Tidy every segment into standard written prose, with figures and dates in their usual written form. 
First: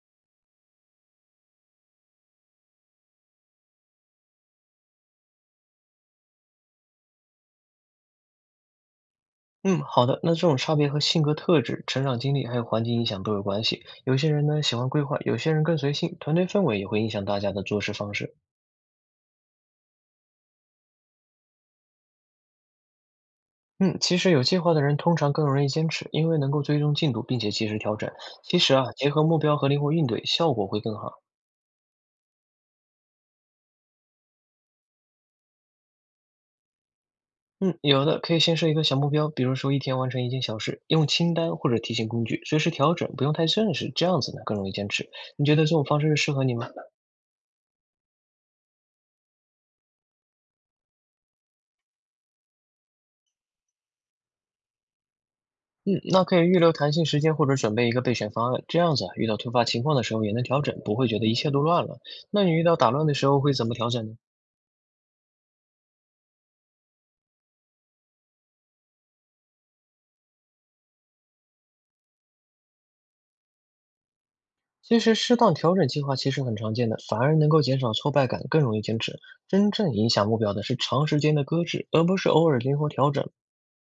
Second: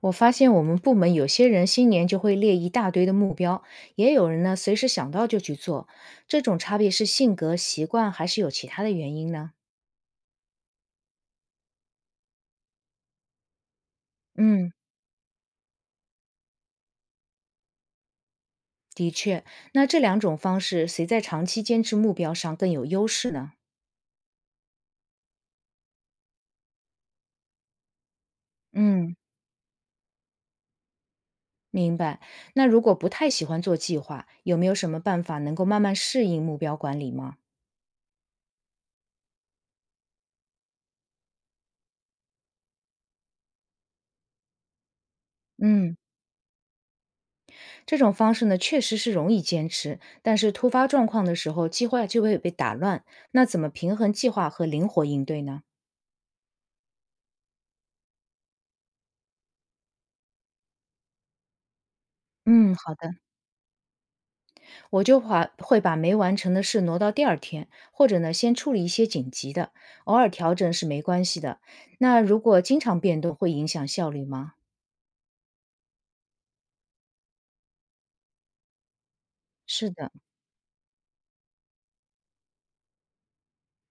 我发现我们部门有些人新年就会列一大堆的目标，也有人呢随时想到就去做。这种差别是性格、习惯，还是有其他的原因呢？嗯，好的。那这种差别和性格特质、成长经历还有环境影响都有关系。有些人呢嗯，喜欢规划，有些人更随性，团队氛围也会影响大家的做事方式。的确。那这两种方式，谁在长期坚持目标上更有优势呢？嗯，其实有计划的人通常更容易坚持，因为能够追踪进度并且及时调整。其实啊，结嗯，合目标和灵活应对，效果会更好。明白。那如果不太喜欢做计划，有没有什么办法能够慢慢适应目标管理吗？嗯，有的可以先设一个小目标，比如说一天完成一件小事，用清单或者提醒工具随时调整，不用太正式，这样子呢更容易坚持。你觉得这种嗯。方式适合你吗？这种方式呢，确实是容易坚持，但是突发状况的时候，计划就会被打乱。那怎么平衡计划和灵活应对呢？嗯，那可以预留弹性时间或者准备一个备选方案，这样子啊，遇到突发情况的时候也能调整，不会觉得一切都乱了。那你遇嗯，到打好乱的，的时候会怎么调整呢？我会把没完成的事挪到第二天，或者呢，先处理一些紧急的，偶尔调整是没关系的。那如果经常变动，会影响效率吗？其实适当调整计划其实很常见的，反而能够减少挫败感，更容易坚持。真是正影的，响目标的是长时间的搁置，而不是偶尔灵活调整。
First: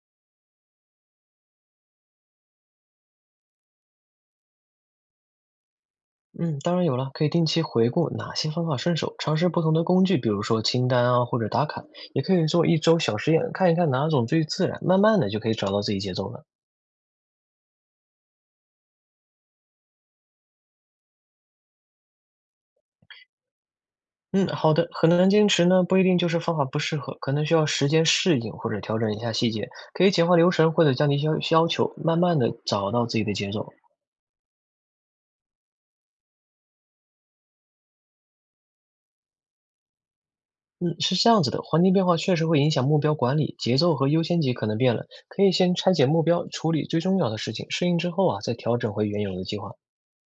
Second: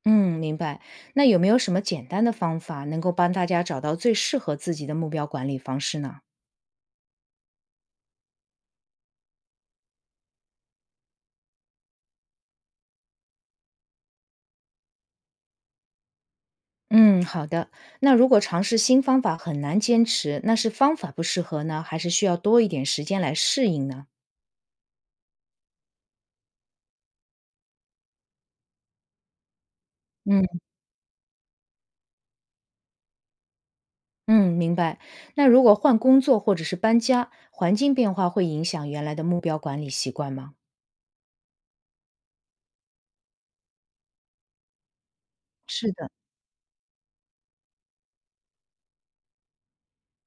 嗯，明白。那有没有什么简单的方法能够帮大家找到最适合自己的目标管理方式呢？嗯，当然有了，可以定期回顾哪些方法顺手，尝试不同的工具，比如说清单啊或者打卡，也可以做一周小实验，看一看哪种最自然，慢慢的就可以找到自己节奏了。嗯，好的。那如果尝试新方法很难坚持，那是方法不适合呢，还是需要多一点时间来适应呢？嗯，好的，很难坚持呢，不一定就是方法不适合，可能需要时间适应或者调整一下细节，可以简化嗯，流程或者降低要求，慢慢的找到自己的节奏。嗯，明白。那如果换工作或者是搬家，环境变化会影响原来的目标管理习惯吗？嗯，是这样子的，环境变化确实会影响目标管理，节奏和优先级可能变了，可以先是拆解的。目标，处理最重要的事情，适应之后啊，再调整回原有的计划。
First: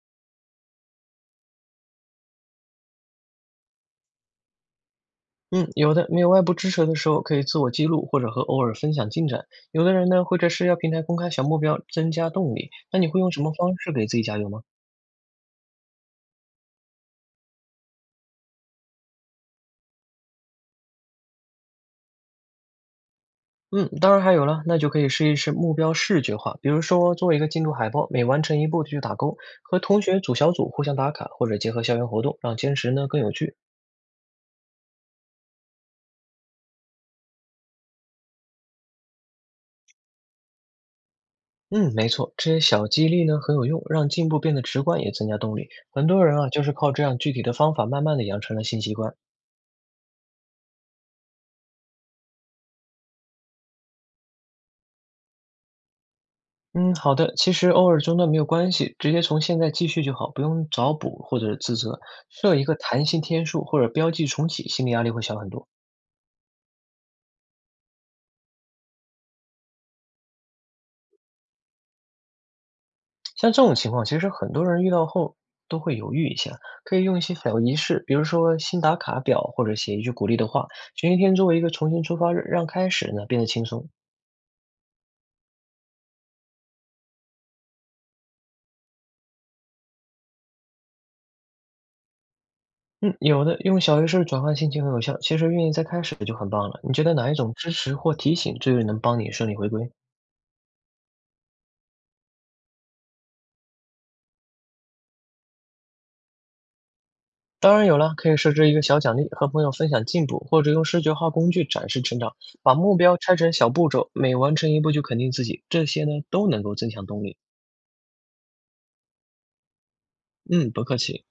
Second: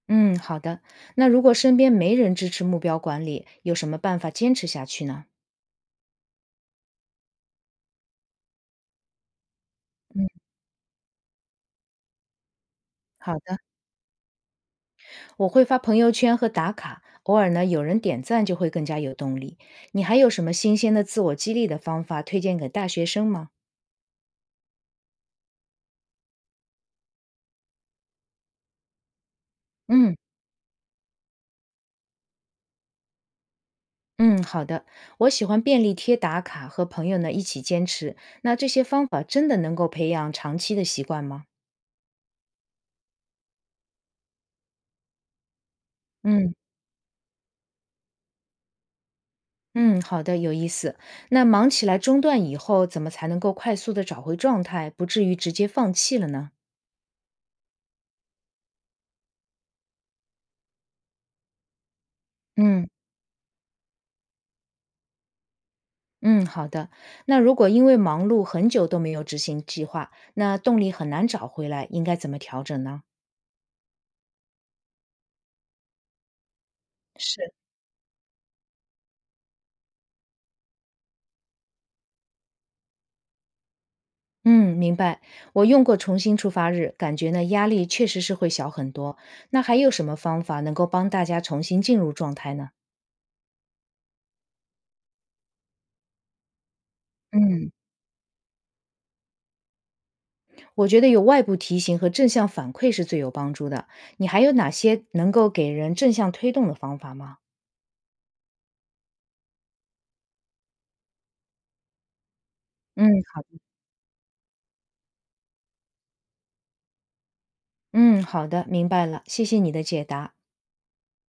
嗯，好的。那如果身边没人支持目标管理，有什么办法坚持下去呢？嗯，有的没有外部支持的时候，可以自我记录或者和偶尔分享进展。有的人嗯，呢会在社交平台公开小目标，增加动力。那你会用好什么的。方式给自己加油吗？我会发朋友圈和打卡，偶尔呢有人点赞就会更加有动力。你还有什么新鲜的自我激励的方法推荐给大学生吗？嗯，当然还有了，那就可以试一试目标视觉化，比如说做一个进度海报，每完成一步就去打勾，和同嗯学组小组互相打卡，或者结合校园活动，让坚持呢更有趣。嗯，好的。我喜欢便利贴打卡，和朋友呢一起坚持。那这些方法真的能够培养长期的习惯吗？嗯，没错，这些小激励呢很有用，让进步变得直观，也增加动力。很多人啊嗯就是靠这样具体的方法，慢慢的养成了新习惯。嗯，好的，有意思。那忙起来中断以后，怎么才能够快速的找回状态，不至于直接放弃了呢？嗯，好的，其实偶尔中断没有关系，直接从现在继续就好，不用找补或者自责。设一个嗯弹性天数或者标记重启，心理压力会小很多。嗯，好的。那如果因为忙碌很久都没有执行计划，那动力很难找回来，应该怎么调整呢？像这种情况，其实很多人遇到后都会犹豫一下，可以用一些是。小仪式，比如说新打卡表，或者写一句鼓励的话，选一天作为一个重新出发日，让开始呢变得轻松。嗯，明白。我用过重新出发日，感觉呢压力确实是会小很多。那还有什么方法能够帮大家重新进入状态呢？嗯，有的用小仪式转换心情很有效，其实愿意再开始就很棒了。你觉得哪一种嗯，支持或提醒最能帮你顺利回归？我觉得有外部提醒和正向反馈是最有帮助的。你还有哪些能够给人正向推动的方法吗？当然有了，可以设置一个小奖励，和朋友分享进步，或者用视觉化工具展示成长，把目嗯，标拆好的，成小步骤，每完成一步就肯定自己，这些呢都能够增强动力。嗯，好的，明白了，谢谢你的解答。嗯，不客气。